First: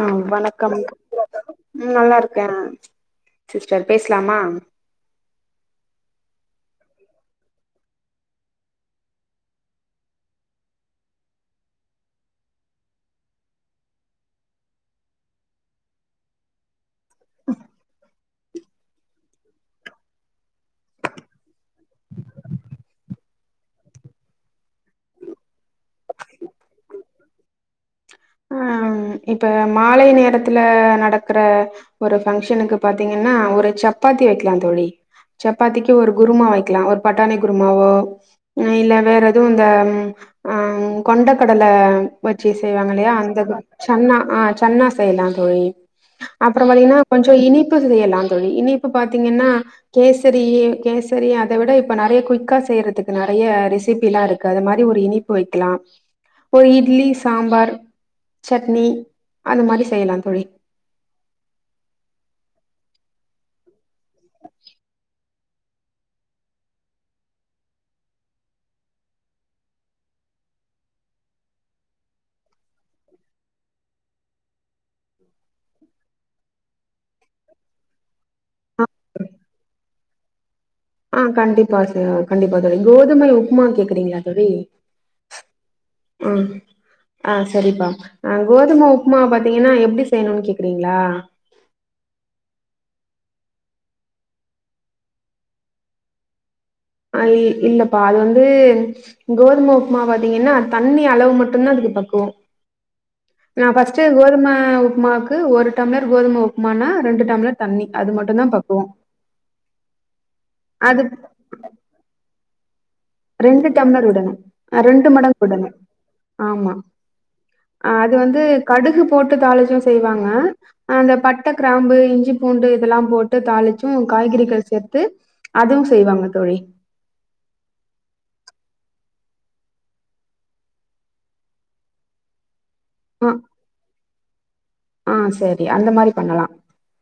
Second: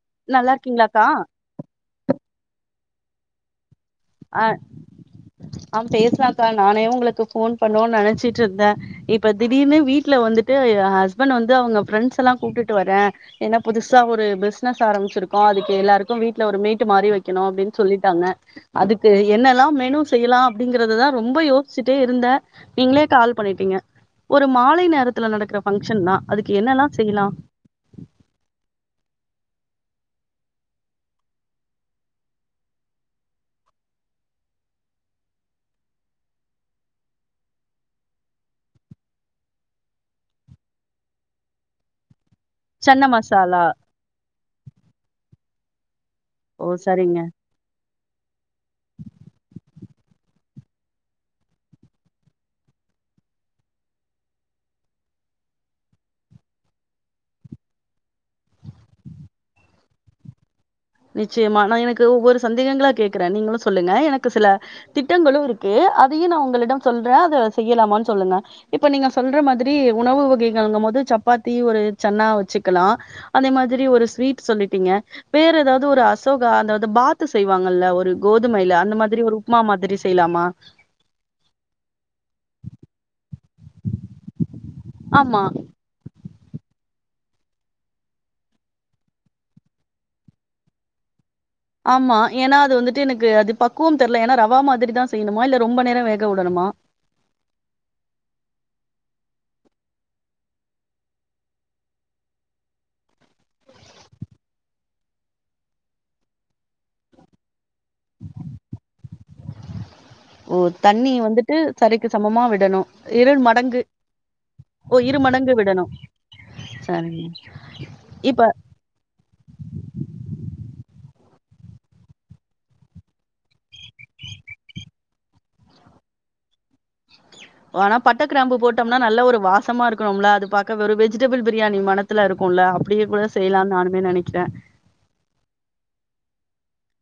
அ நல்லா வணக்கம் இருக்கீங்களாக்கா ம் நல்லார்க்கே சிஸ்டர் பேஸ்லாமா ஆ ஆ பேஸ்லாக்கா நானே உங்களுக்கு ஃபோன் பண்ணோ நினைச்சிட்ருந்த இப்ப திடீனு வீட்ல வந்துட்டு எ ஹஸ்பண் வந்து அவங்க ஃப்ஃரண்ஸ் எல்லா கூப்ட்டுட்டு வரே ஏன்னா புதுசா ஒரு பிசினஸ் ஆரம்பிச்சிருக்கோ அதுக்கு எல்லாருக்கு வீட்ல ஒரு மீட்டு மாரி வைக்கணு அப்டின்னு சொல்லிட்டாங்க அதுக்கு என்னெல்லா மெனு செய்யலா அப்டிங்கறததா ரொம்ப யோசிச்சுட்டே இருந்த நீங்ளே கால் பண்ணிட்டீங்க ஒரு மாலை நேரத்துல நடக்கற பங்க்ஷன் தா அதுக்கு என்னெல்லா செய்லா ஆ இப்ப மாலை நேரத்துல நடக்கற ஒரு பஃங்க்ஷனுக்கு பாத்தீங்கன்னா ஒரு சப்பாத்தி வைக்கலா தோழி சப்பாத்திக்கு ஒரு குருமா வைக்கலா ஒரு பட்டானி குருமாவோ இல்ல வேற எதுவு இந்த அ கொண்ட கடல வச்சி செய்வாங்க சன்ன இல்லையா அந்த மசாலா சன்னா ஆ சன்னா செய்யலா தோழி அப்பற ஓ பாத்தீங்கன்னா சரிங்க கொஞ்சோ இனிப்பு செய்யலா தோழி இனிப்பு பாத்தீங்கன்னா கேசரி கேசரி அத விட இப்ப நறைய குயிக்கா செய்யறதுக்கு நறைய ரெசிபிலா இருக்கு அது மாரி ஒரு இனிப் பு வைக்கலா ஒரு இட்லி சாம்பார் சட்னி அந்த மாரி செய்யலா தோழி நிச்சயமா நா எனக்கு ஒவ்வொரு சந்தேகங்களா கேக்குற நீங்களு சொல்லுங்க எனக்கு சில திட்டங்களு இருக்கு அதையு நான் உங்களிடம் சொல்ற அத செய்யலாமா சொல்லுங்க இப்ப நீங்க சொல்ற மாதிரி உணவு வகைகள்ங்கு போது சப்பாத்தி ஒரு சன்னா வச்சுக்கலா அதே மாதிரி ஒரு ஸ்வீட் சொல்லிட்டீங்க வேற ஏதாவது ஒரு அசோகா அதாவது பாத்து செய்வாங்கல்ல ஒரு கோதுமையில ஆ அந்த மாதிரி ஒரு உப்புமா மாதிரி செய்லாமா ஆ கண்டிப்பா ச கண்டிப்பா தோழி கோதுமை உப்புமா கேக்குறீங்ளா தோழி ஆமா ம் ஆ செரிப்பா கோதும உப்புமா பாத்தீங்கன்னா எப்டி செய்ணுன் கேக்குறீங்ளா ஆமா ஏன்னா அது வந்துட்டு எனக்கு அது பக்குவம் தெர்ல ஏன்னா ரவா மாதிரிதா செய்ணுமா இல்ல ரொம்ப நேரம் வேக விடணுமா அ இல்லப்பா அது வந்து கோதும உப்புமா பாத்தீங்கன்னா தண்ணி அளவு மட்டும்தா அதுக்கு பக்குவோ நா ஃபஸ்ட்டு கோதும உப்புமாக்கு ஒரு டம்ளர் கோதும உப்புமானா ரெண்டு டம்ளர் தண்ணி அது மட்டு தா பக்குவோ ஓ அது தண்ணி வந்துட்டு சரிக்கு சமமா விடணு ரெண்டு டம்ளர் விடணுமஃ ஓ ரெண்டு மடங்கு விடணு விடணும். ஆமா சரிங்க அ அது வந்து இப்ப கடுகு போட்டு தாளிச்சும் செய்வாங்க அந்த பட்ட கிராம்பு இஞ்சி பூண்டு இதெல்லா போட்டு தாளிச்சு காய்கறிகள் சேர்த்து அதும் செய்வாங்க தோழி ஆனா பட்ட கிராம்பு போட்டோம்னா நல்ல ஒரு வாசமா இருக்கணும்ல அது பாக்க வெறு வெஜிடபிள் பிரியாணி மன த்துல இருக்குல்ல அப்படியே கூட அ செய்யலாம்னு நானுமே நனைக்ற ஆ சேரி அந்த மாரி பண்ணலா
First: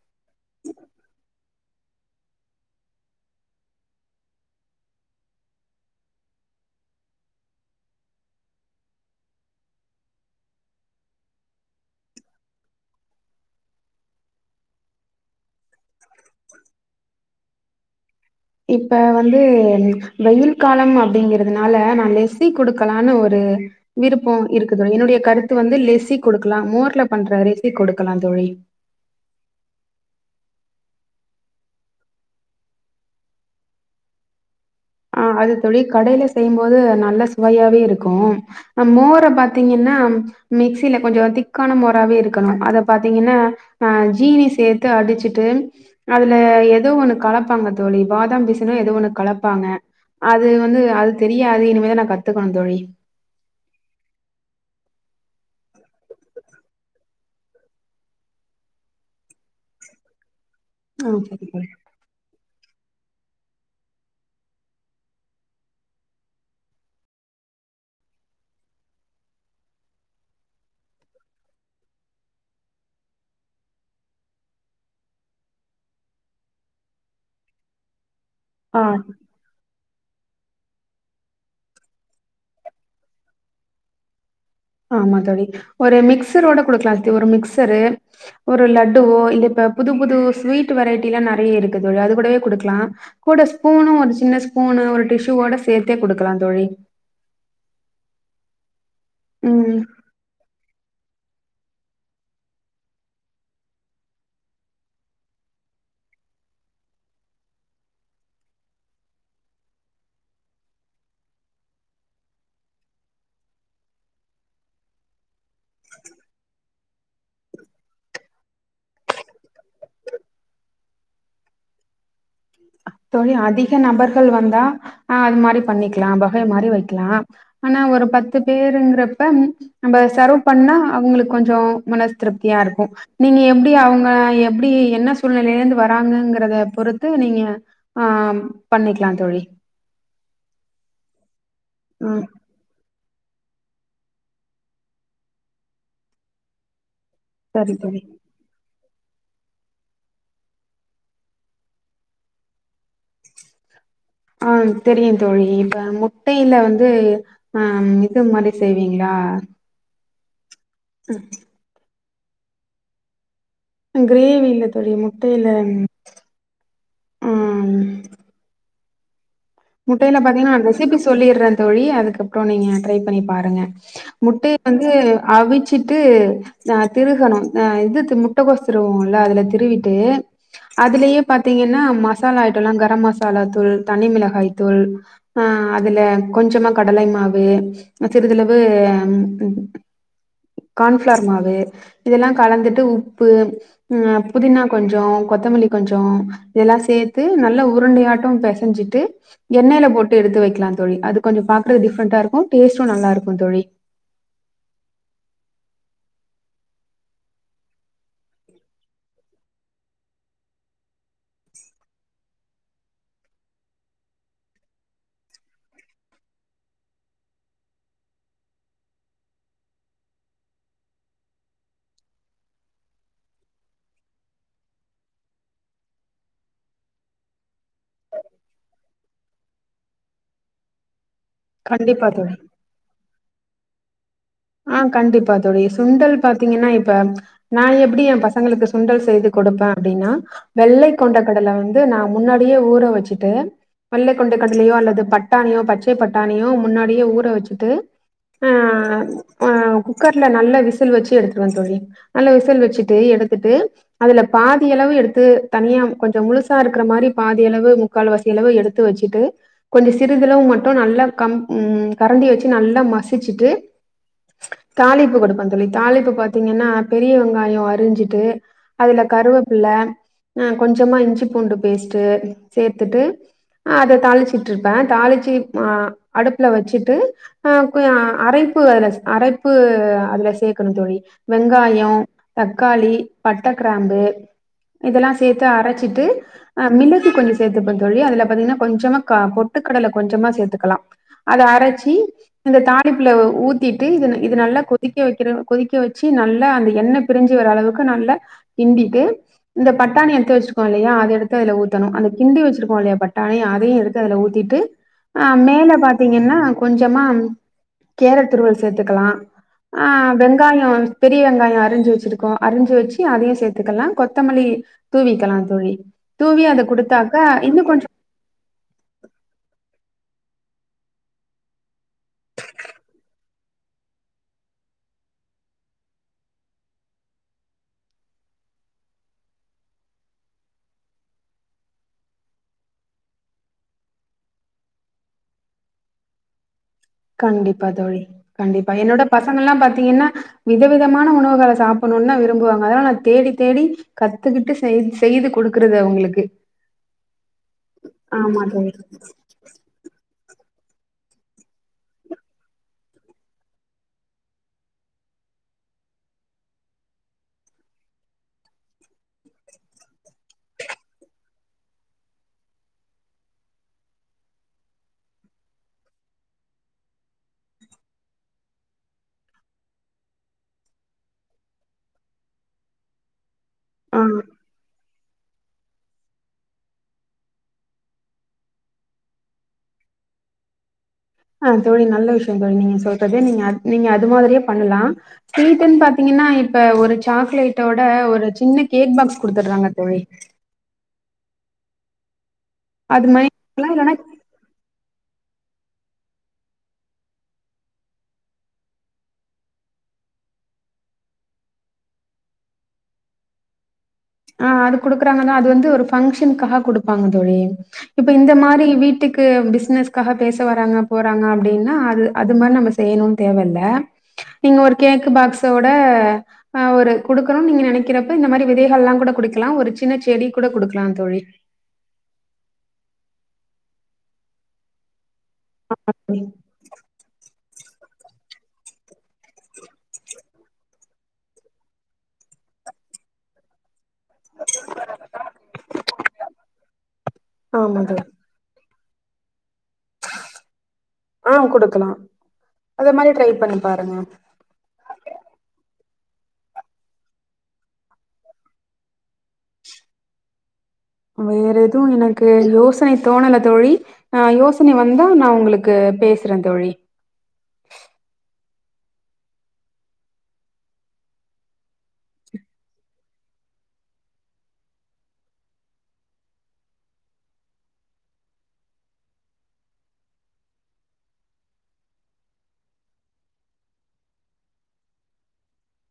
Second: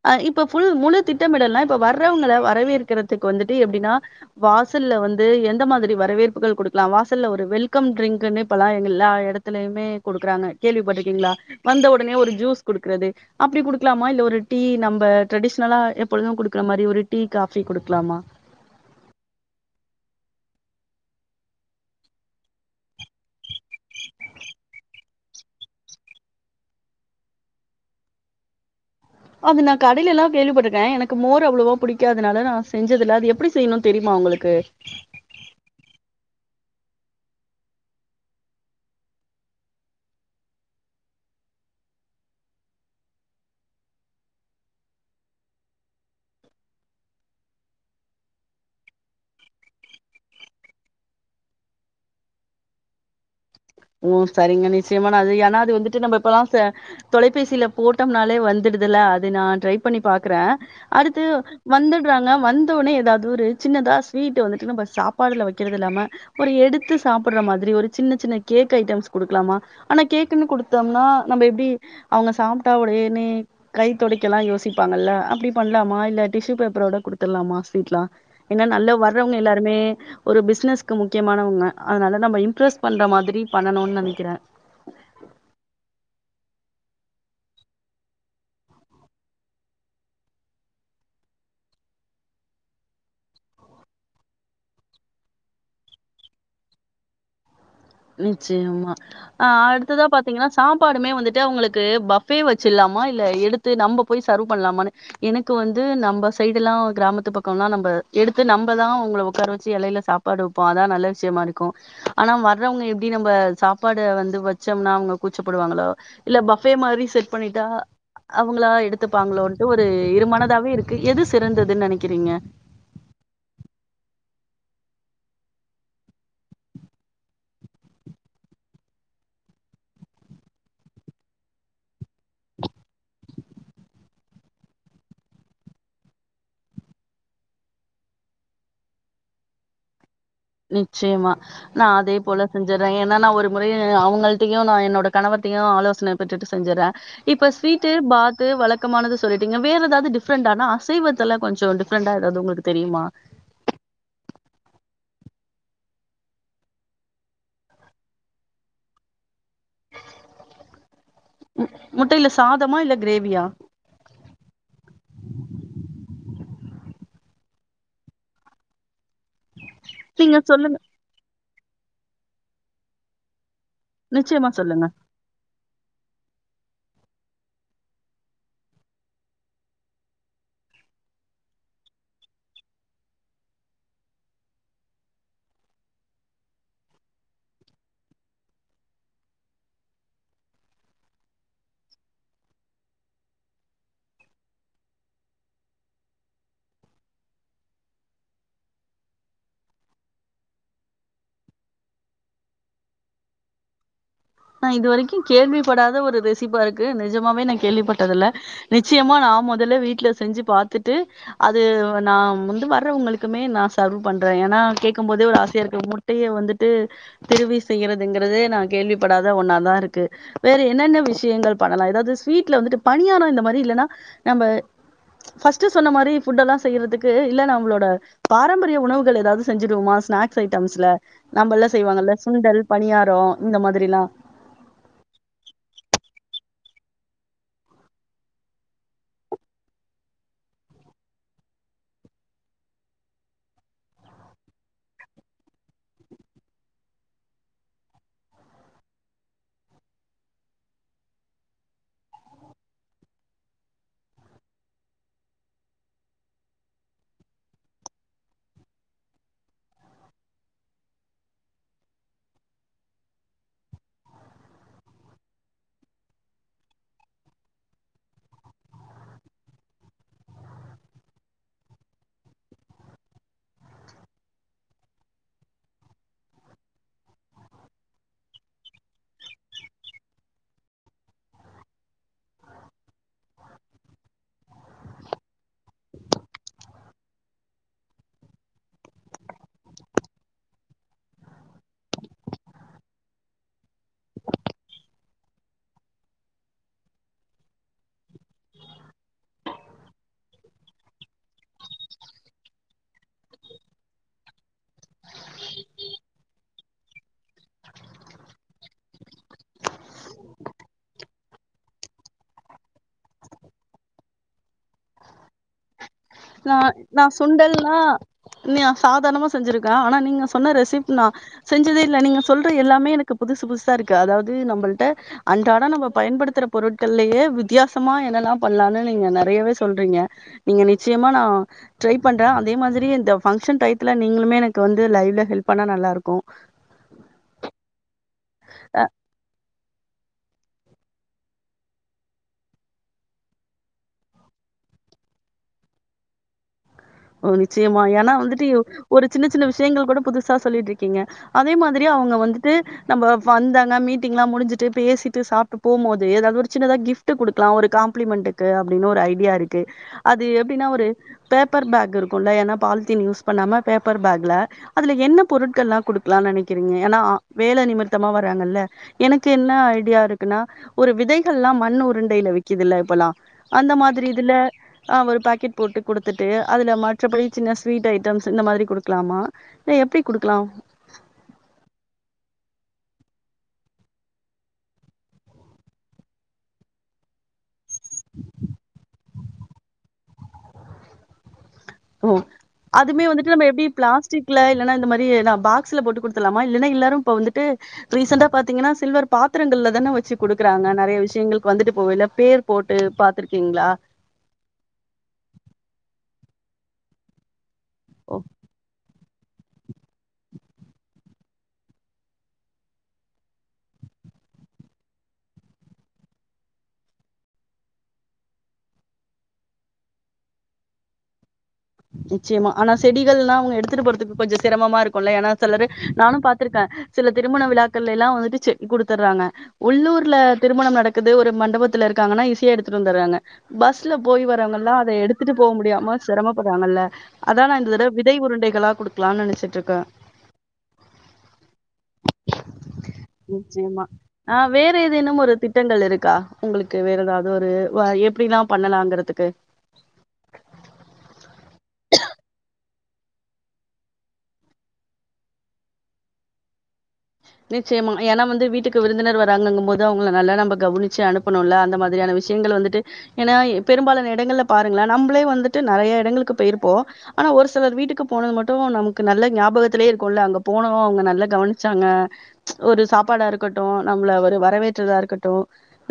ஆ இப்ப ஃபுல் முழு திட்டமிடல்னா இப்ப வர்றவங்கள வரவேற்கறதுக்கு வந்துட்டு எப்டின்னா வாசல்ல வந்து எந்த மாதிரி வரவேற்புகள் குடுக்லா வாசல்ல ஒரு வெல்கம் ட்ரிங்க்னு இப்பல்லா எல்லா இடத்து லயுமே குடுக்குறாங்க கேள்விப்பட்ருக்கீங்ளா வந்த உடனே ஒரு ஜூஸ் குடுக்குறது அப்டி குடுக்கலாமா இல்ல ஒரு டீ நம்ப ட்ரெடிஷ்னலா எப்பொழுதும் குடுக்குற மாரி ஒரு டீ காஃபி குடுக்லாமா இப்ப வந்து வெயில் காலம் அப்படிங்குறதுனாள நா லெஸி குடுக்கலானு ஒரு விருப்போ இருக்கு தோழி என்னுடைய கருத்து வந்து லெசி குடுக்கலா மோர்ல பண்ற லெஸி குடுக்கலா தோழி அது நா கடையிலெல்லா கேள்வி பட்டுருக்க எனக்கு மோர் அவ்ளோவா புடிகாதனாள நா செச்சதுள்ள அது எப்டி செய்யனு தெரிமா உங்களுக் கு ஆ அது தோழி கடைல செய்யும்போது நல்ல சுவையாவே இருக்கு அ மோர பாத்திங்கன்னா மிக்சில கொஞ்ச திக்கான மோராவே இருக்கணு அத பாத்தீங்கனா ஆ ஜீனி சேத்து அடிச்சிட்டு அதுல எதோ ஒன்னு கலப்பாங்க தோழி பாதாம் பிசினோ எதோ ஒன்னு கலப்பாங்க அது வந்து அது தெரியாது இனிமேதா நா கத்துக்கணு தோழி ஓ சரிங்க நிச்சயமா நா அது ஏனா அது வந்துட்டு நம்ப இப்பதா சா தொலைப்பேசில போட்டம்னாலே வந்துடுதுல்ல அது நா ட்ரை பண்ணி பாக்குறே ஆ அடுத்து சரி தோழி. வந்துட்றாங்க வந் ந்தோனே எதாவ்து ஒரு சின்னதா ஸ்வீட்டு வந்துட்டு நம்ப சாப்பாடுல வக்கிறதில்லாம ஒரு எடுத்து சாப்பிட்ற மாதிரி ஒரு சின்ன சின்ன கேக் ஐட்டம்ஸ் குடுக்லாமா ஆனா கேக்குன்னு குடுத்தம்னா நம்ம எப்டி அவுங்க சாப்டா ஒடேனே கை தொடைக்கலா யோசிப்பாங்கல்ல அப்டி பண்லாமா இல்ல டிஷ்யூ பேப்பரோட குடுத்துட்லாமா ஸ்வீட்லா ஏனா ஆ நல்ல வர்றவ்ங்க எல்லாருமே ஒரு பிஸ்னஸ்க்கு முக்கியமானவ்ங்க அதனால நம்ம இம்ப்ரெஸ் பண்ற மாதி ரி பண்ணனூன் நெனைக்கிறே ஆமா தோழி ஒரு மிக்சரோட குடுக்கலா தோ ஒரு மிக்சரு ஒரு லட்டுவோ இல்ல இப்ப புது புது ஸ்வீட் வெரைட்டிலா நெறைய இருக்குதுல அது கூடவே குடுக்லா கூட ஸ்பூனு ஒரு சின்ன ஸ்பூனு ஒரு டிஷூவோட சேத்தே குடுக்கலா தோழி நிச்சயமா ஆ ம் அடுத்ததா பா த்தீங்கனா சாப்பாடுமே வந்துட்டு அவ்ங்களுக்கு பஃபே வச்சிர்லாமா இல்ல எடுத்து நம்ப போய் சர்வ் பண்ணலாமான்னு எனக்கு வந்து நம்ப சைடுலா கிராமத்து பக்கனா நம்ப எடுத்து நம்பதா அவ்ங்கள ஒக்கார வச்சு எலைல சாப் நாடு வெப்போ அதா நல்ல விஷ்யமா இருக்கு ஆனா வர் வர்றவ்ங்க எப்டி நம்ப சாப்பாடு வந்து வச்சம்னா அவ்ங்க கூச்சப்படுவாங்களோ இல்ல பஃபே மாரி செட் பண்ணிட்டா அவ்ங்களா எடுத்துப்பாங்களோன்ட்டு ஒரு இருமனதாவே இருக்கு எது சிறந்ததுன் நெனைக்கிறீங்க தோழி அதிக நபர்கள் வந்தா ஆ அது மாரி பண்ணிக்லா பஃபே மாரி வைக்லா ஆனா ஒரு பத்து பேருங்குறப்ப ம் நம்ப சர்வ் பண்ணா அவ்ங்களுக்கு கொஞ்ச மனஸ் திருப்தியா இருக்கு நீங்க எப்டி அவ்ங்க எப்டி என்ன சூழ்நிலையிலருந்து வராங்கங்கிறத பொறுத்து நீங்க ஆம் பண்ணிக்லா தோழி நிச்சயமா நா அதே ம் போல செஞ்சுறேங்க நானா ஒரு முறையு அவ்ங்கள்டையு நா என்னோட கணவர்டயு ஆலோசனை பெற்றுட்டு செஞ்சுர்றே இப்ப சரி ஸ்வீட்டு தோழி. பாத் து வழக்கமானது சொல்லிட்டீங்க வேற எதாவ்து டிப்ரெண்டானா அசைவத்துல கொஞ்ச டிஃப்ரெண்டா எதாவ்து உங்களுக்கு தெரியுமா ஆ தெரியு தோழி இப்ப முட்டையில வந்து ஆ இது மாரி செய்வீங்களா ஹம் முட்டைல சாதமா இல்ல கிரேவியா அ கிரேவி இல்ல தோழி முட்டைல ம் முட்டைல நீங்க பாத்தீங்னா சொல்லுங்க ரெசிபி சொல்லிட்றே தோழி அதுக்கப்றோ நீங்க ட்ரை பண்ணி பாருங்க நிச்சயமா முட்டைய சொல்லுங்க வந்து அவிச்சிட்டு ஆ திருகணு ஆ இதுக்கு முட்டகோஸ் திருவோம்ல அதுல திருவிட்டு அதுலயே பாத்தீங்கனா மசாலா ஐட்டலா கரம் மசாலா தூள் தனி மிளகாய் தூள் ஆ அதுல கொஞ்சமா கடலை மாவு அ சிறிதளவு கார்ன்ஃபிளார் மாவு இதெல்லா கலந்துட்டு உப்பு ம் புதினா கொஞ்சோ கொத்தமல்லி கொஞ்சோ இதெல்லா சேர்த்து நல்ல உருண்டையாட்டும் பிசஞ்சிட்டு எண்ணெய் ல போட்டு எடுத்து வைக்கலா தோழி அது கொஞ்சோ பாக்க டிஃப்ரண்டா இருக்கும் டேஸ்டும் நல்லா இருக்கும் தோழி நா இது வரைக்கு கேள்வி படாத ஒரு ரெசிப்பா இருக்கு நிஜமாவே நா கேள்விப்பட்டது இல்ல நிச்சயமா நா முதல்ல வீட்டுல செஞ்சு பாத்துட்டு அது நா வந்து வர்றவுங்களுக்குமே நா சர்வ் பண்றே ஏன்னா கேக்கும் போதே ஒரு ஆசையா இருக்கு முடி டியே வந்துட்டு திருவி செய்யறதுங்குறதே நா கேள்விப்படாத ஒன்னாதா இருக்கு வேற என்னென்ன விஷயங்கள் பண்ணலா ஏதாவது ஸ்வீட்ல வந்துட்டு பணியாரம் இந்த மாதிரி இல்லன்னா நம்ம ஃபர்ஸ்ட்டு சொன்ன மாரி ஃபுட் எல்லா செய்யறதுக்கு இல்ல நம்ளோட பாரம்பரிய உணவுகள் ஏதாவது செஞ்சுடுவோமா ஸ்நாக்ஸ் ஐட்டம்ஸ்ல நம்மல்லா கண்டிப்பா செய்வாங்கல்ல தோழி சுண்டல் பணியாரம் இந்த மாதிரல்லா ஆ கண்டிப்பா தோழி சுண்டல் பாத்தீங்கன்னா இப்ப நானு எப்படி என் பசங்களுக்கு சுண்டல் செய்து கொடுப்ப அப்டின்னா வெள்ளை கொண்ட கடலை வந்து நா முன்னாடியே ஊற வச்சுட்டு வெள்ளைக் கொண்ட கடலையோ அல்லது பட்டாணியோ பச்சை பட்டாணியோ முன்னாடியே ஊற வச்சுட்டு ஆ குக்கர்ல நல்லா விசில் வச்சு எடுத்துடுவே தோழி நல்லா விசில் வச்சுட்டு எடுத்துட்டு அதுல பாதி அளவு எடுத்து தனியா கொஞ்சோ முழுசா இருக்குற மாரி பாதியளவு முக்கால் வாசி அளவு எடுத்து வச்சிட்டு கொஞ்சோ சிறிதளவு மட்டும் நல்லா கம் ம் கரண்டி வச்சு நல்லா மசிச்சுட்டு தாளிப்பு கொடுப்பே தோழி தாளிப்பு பாத்தீங்கன்னா பெரிய வெங்காயம் அரிஞ்சிட்டு அதுல கருவேப்பில்ல ஆ கொஞ்சமா இஞ்சி பூண்டு பேஸ்ட்டு சேத்துட்டு ஆ அத தாளிச்சுட்டுருப்பே தாளிச்சு ஆ அடுப்புல வச்சிட்டு அ அரைப்பு அதுல அரைப்பு அதுல சேர்க்கணு தோழி வெங்காயம் தக்காளி பட்ட கிராம்பு இதெல்லா சேர்த்து அரச்சிட்டு அ மிளகு கொஞ்சோ சேர்த்துப்பே தோழி அதுல பாத்தீங்கன்னா கொஞ்சமா பொட்டுக்கடல கொஞ்சமா சேர்த்துக்கலாம் அத அரச்சி இந்த தாளிப்புள்ள ஊ சுத்திட்டு இது இது நல்லா கொதிக்க வைக்கிற கொதிக்க வச்சு நல்லா அந்த எண்ண பிரிஞ்சி வர அளவுக்கு நல்ல கிண்டிட்டு இந்த பட்டாணி எடுத்து வச்சிருக்கோ இல்லையா அது எடுத்து அதுல ஊத்தணு அந்த கிண்டி வச்சிருக்கோ இல்லையா பட்டாணி அதையு எடு த்தீ அதுல ஊத்திட்டு அ மேல பாத்தீங்கன்னா கொஞ்சமா கேரட் துருவல் சேத்துக்கலா ஆ வெங்காயம் பெரிய வெங்காயம் அரிஞ்சு வச்சிருக்கோ அரிஞ்சு வச்சு அதையு சேர்த்துக்கலா கொத்தமல்லி தூவிக்கலா தோழி தூவி அத குடுத்தாக்க இன்னு கொஞ்சோ நீ சாதாரணமா செஞ்சிருக்க ஆனா நீங்க சொன்ன ரெசிப் நா செஞ்சதே இல்ல நீங்க சொல்ற எல்லாமே எனக்கு புதுசு புதுசா இருக்கு அதாவது நம்மள்ட அன்றாட நம்ம பயன்படுத்துற பொருட்கள்லயே வித்தியாசமா என்னல்லா பண்ணலான்னு நீங்க நிறையவே சொல்றீங்க நீங்க நிச்சயமா நா ட்ரை பண்றே அதே மாதிரி இந்த பங்க்ஷன் டைத்துல நீங்களுமே எனக்கு வந்து லைவ்ல ஹெல்ப் பண்ணா நல்லா இருக்கு கண்டிப்பா தோழி கண்டிப்பா என்னோட பசங்க எல்லா பாத்தீங்கன்னா வித விதமான உணவுகள சாப்பிடணும்தா விரும்புவாங்க அதனால நா தேடி தேடி கத்துக்கிட்டு செய் செய்து குடுக்குறது அவுங்களுக்கு ஓ நிச்சயமா ஏன்னா ஆமா வந்துட்டு தோழி ஒரு சின்ன சின்ன விஷயங்கள் கூட புதுசா சொல்லிட்டு இருக்கீங்க அதே மாதிரி அவுங்க வந்துட்டு நம்ம வந்தன்னா மீட்டிங்லா முடிஞ்சுட்டு பேசிட்டு சாப்ட்டு போம்போது ஏதாவது ஒரு சின்னதாக கிஃப்ட் கிஃப்ட் குடுக்கலா ஒரு காம்பிளிமெண்ட்டுக்கு அப்டின்னு ஒரு ஐடியா இருக்கு அது எப்டின்னா ஒரு பேப் பேப்பர் பேக் இருக்குல்ல ஏனா பால்த்தீன் யூஸ் பண்ணாம பேப்பர் பேக்ல அதுல என்ன பொருட்கள்லா குடுக்கலானு நெனக்கிறீங்க ஏனா வேல நிமித்தமா வர்றாங்கல்ல எனக்கு என்ன ஐடியா இருக்குனா ஒரு விதைகள்லா மண் உருண்டையில விக்குதுல இப்பல்லா அந்த ஆ மாதிரி இதுல ஆ ஒரு பாக்கெட் போட்டு குடுத்து ட்டு அதுல மற்றபடி சின்ன ஸ்வீட் ஐட்டம்ஸ் இந்த மாதிரி குடுக்கலாமா இல்ல எப்டி குடுக்கலா ஆ தோழி நல்ல விஷ்யோ தோழி நீங்க சொல்றதே நீங்க நீங்க அது மாதிரியே பண்ணலா ஸ்வீட்டுனு பாத்தீங்கனா இப்ப ஒரு சாக்லேட்டோட ஒரு சின்ன கேக் பாக்ஸ் குடுத்துட்றாங்க தோழி ஓ அதுமே அது மாரி வந்துட்டு நம்ம எப்டி இல்லனா பிளாஸ்டிக் ல இல்லன்னா இந்த மாதிரி நா பாக்ஸ்ல போட்டு குடுத்தத்துலாமா இல்ன்னா எல்லாரும் இப்ப வந்துட்டு ரிசெண்டா பாத்தீங்கன்னா சில்வர் பாத்திரங்கள்ல தானே வச்சு குடுக்குறாங்க நெறைய விஷயங்களுக்கு வந்துட்டு போகையில பேர் போட்டு பாத்துருக்கீங்களா ஆஹ அது குடுக்குறாங்கனா அது வந்து ஒரு ஃபங்க்ஷனுக்காக குடுப்பாங்க தோழி இப்ப ஓ இந்த மாரி வீட்டு க்கு பிசினஸ்க்காக பேச வராங்க போறாங்க அப்டினா அது அது மாரி நம்ம செய்யணுன்னு தேவயில்ல நீங்க ஒரு கேக் பாக்ஸோட ஆ ஒரு குடுக்கணுன் நீங்க நெனக்கிறப்ப இந்த மாரி விதைகள்லா கூட குடுக்கலா ஒரு சின்ன செடி கூட குடுக்கலா தோழி நிச்சயமா ஆனா செடிகள்லா அவுங்க எடுத்துட்டு போறதுக்கு கொஞ்சோ சிரமமா இருக்குல்ல ஏனா செலரு நானு பாத்துருக்க சில திருமண விழாக்கள்ல எல்லா வந்துட்டு செ குடுத்துர்றாங்க உள்ளூர்ல திருமணம் நடக்குது ஒரு மண்டபத்துல இருக்காங்கனா ஈசியா எடுத்துட்டு வந்துர்றாங்க பஸ்ல போயி வரவுங்கள்லா அத எடுத்துட்டு போக முடியாம செ போடுறாங்கல்ல அதா நா இந்த ஆமா தட தோழி. விதை உருண்டைகளா குடுக்கலானு நெனச்சிட்டு இருக்க ஆ குடுக்கலா அத மாரி ட்ரை பண்ணி நிச்சயமா. பாருங்க ஆ வேற ஏதேனும் ஒரு திட்டங்கள் இருக்கா உங்களுக்கு வேற எதாவது ஒரு வ எப்டிலா பண்ணலாங்கிறதுக்கு வேற எதுவு எனக்கு யோசனை தோணல தோழி ஆ யோசனை வந்தா நா உங்களுக்கு பேசுற தோழி நிச்சயமா ஏனா வந்து வீட்டுக்கு விருந்தினர் வராங்கங்கபோது அவுங்கள நல்ல நம்ப கவனிச்சு அனுப்பணுல்ல அந்த மாதிரியான வி ஷியங்கள வந்துட்டு ஏனா இ பெரும்பாலான இடங்கள்ல பாருங்களே நம்பளே வந்துட்டு நெறைய இடங்களுக்கு போயிருப்போ ஆனா ஒரு சிலர் வீட்டுக்கு போனது மட்டு நமக்கு நல்ல ஞாபகத்துலயே இருக்குல்ல அங்க போனவு அவுங்க நல்லா கவனிச்சாங்க ஒரு சாப்பாடா இருக்கட்டு நம்மள ஒரு வரவேற்றதா இருக்கட்டு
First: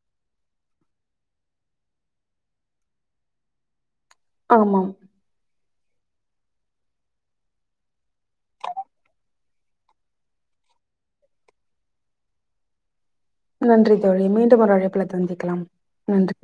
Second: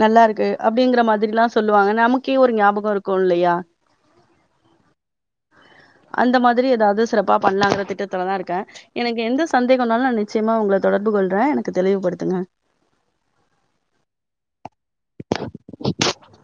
நல்லாருக்கு அப்டிங்கிற மாதிரில்லா சொல்லுவாங்க நமக்கே ஒரு ஞாபக இருக்கு இல்லயா ஆமா அந்த மாதிரி எதாவது சிறப்பா பண்ணலாங்கிற திட்டத்துல தா இருக்கே எனக்கு எந்த சந்தேகனாலு நா நிச்சயமா உங்கள தொடர்பு கொள்ற எனக்கு தெளிவுபடுத்துங்க நன்றி தோழி மீண்டும் ஒரு அழைப்புல தந்திக்கலாம் நன்றி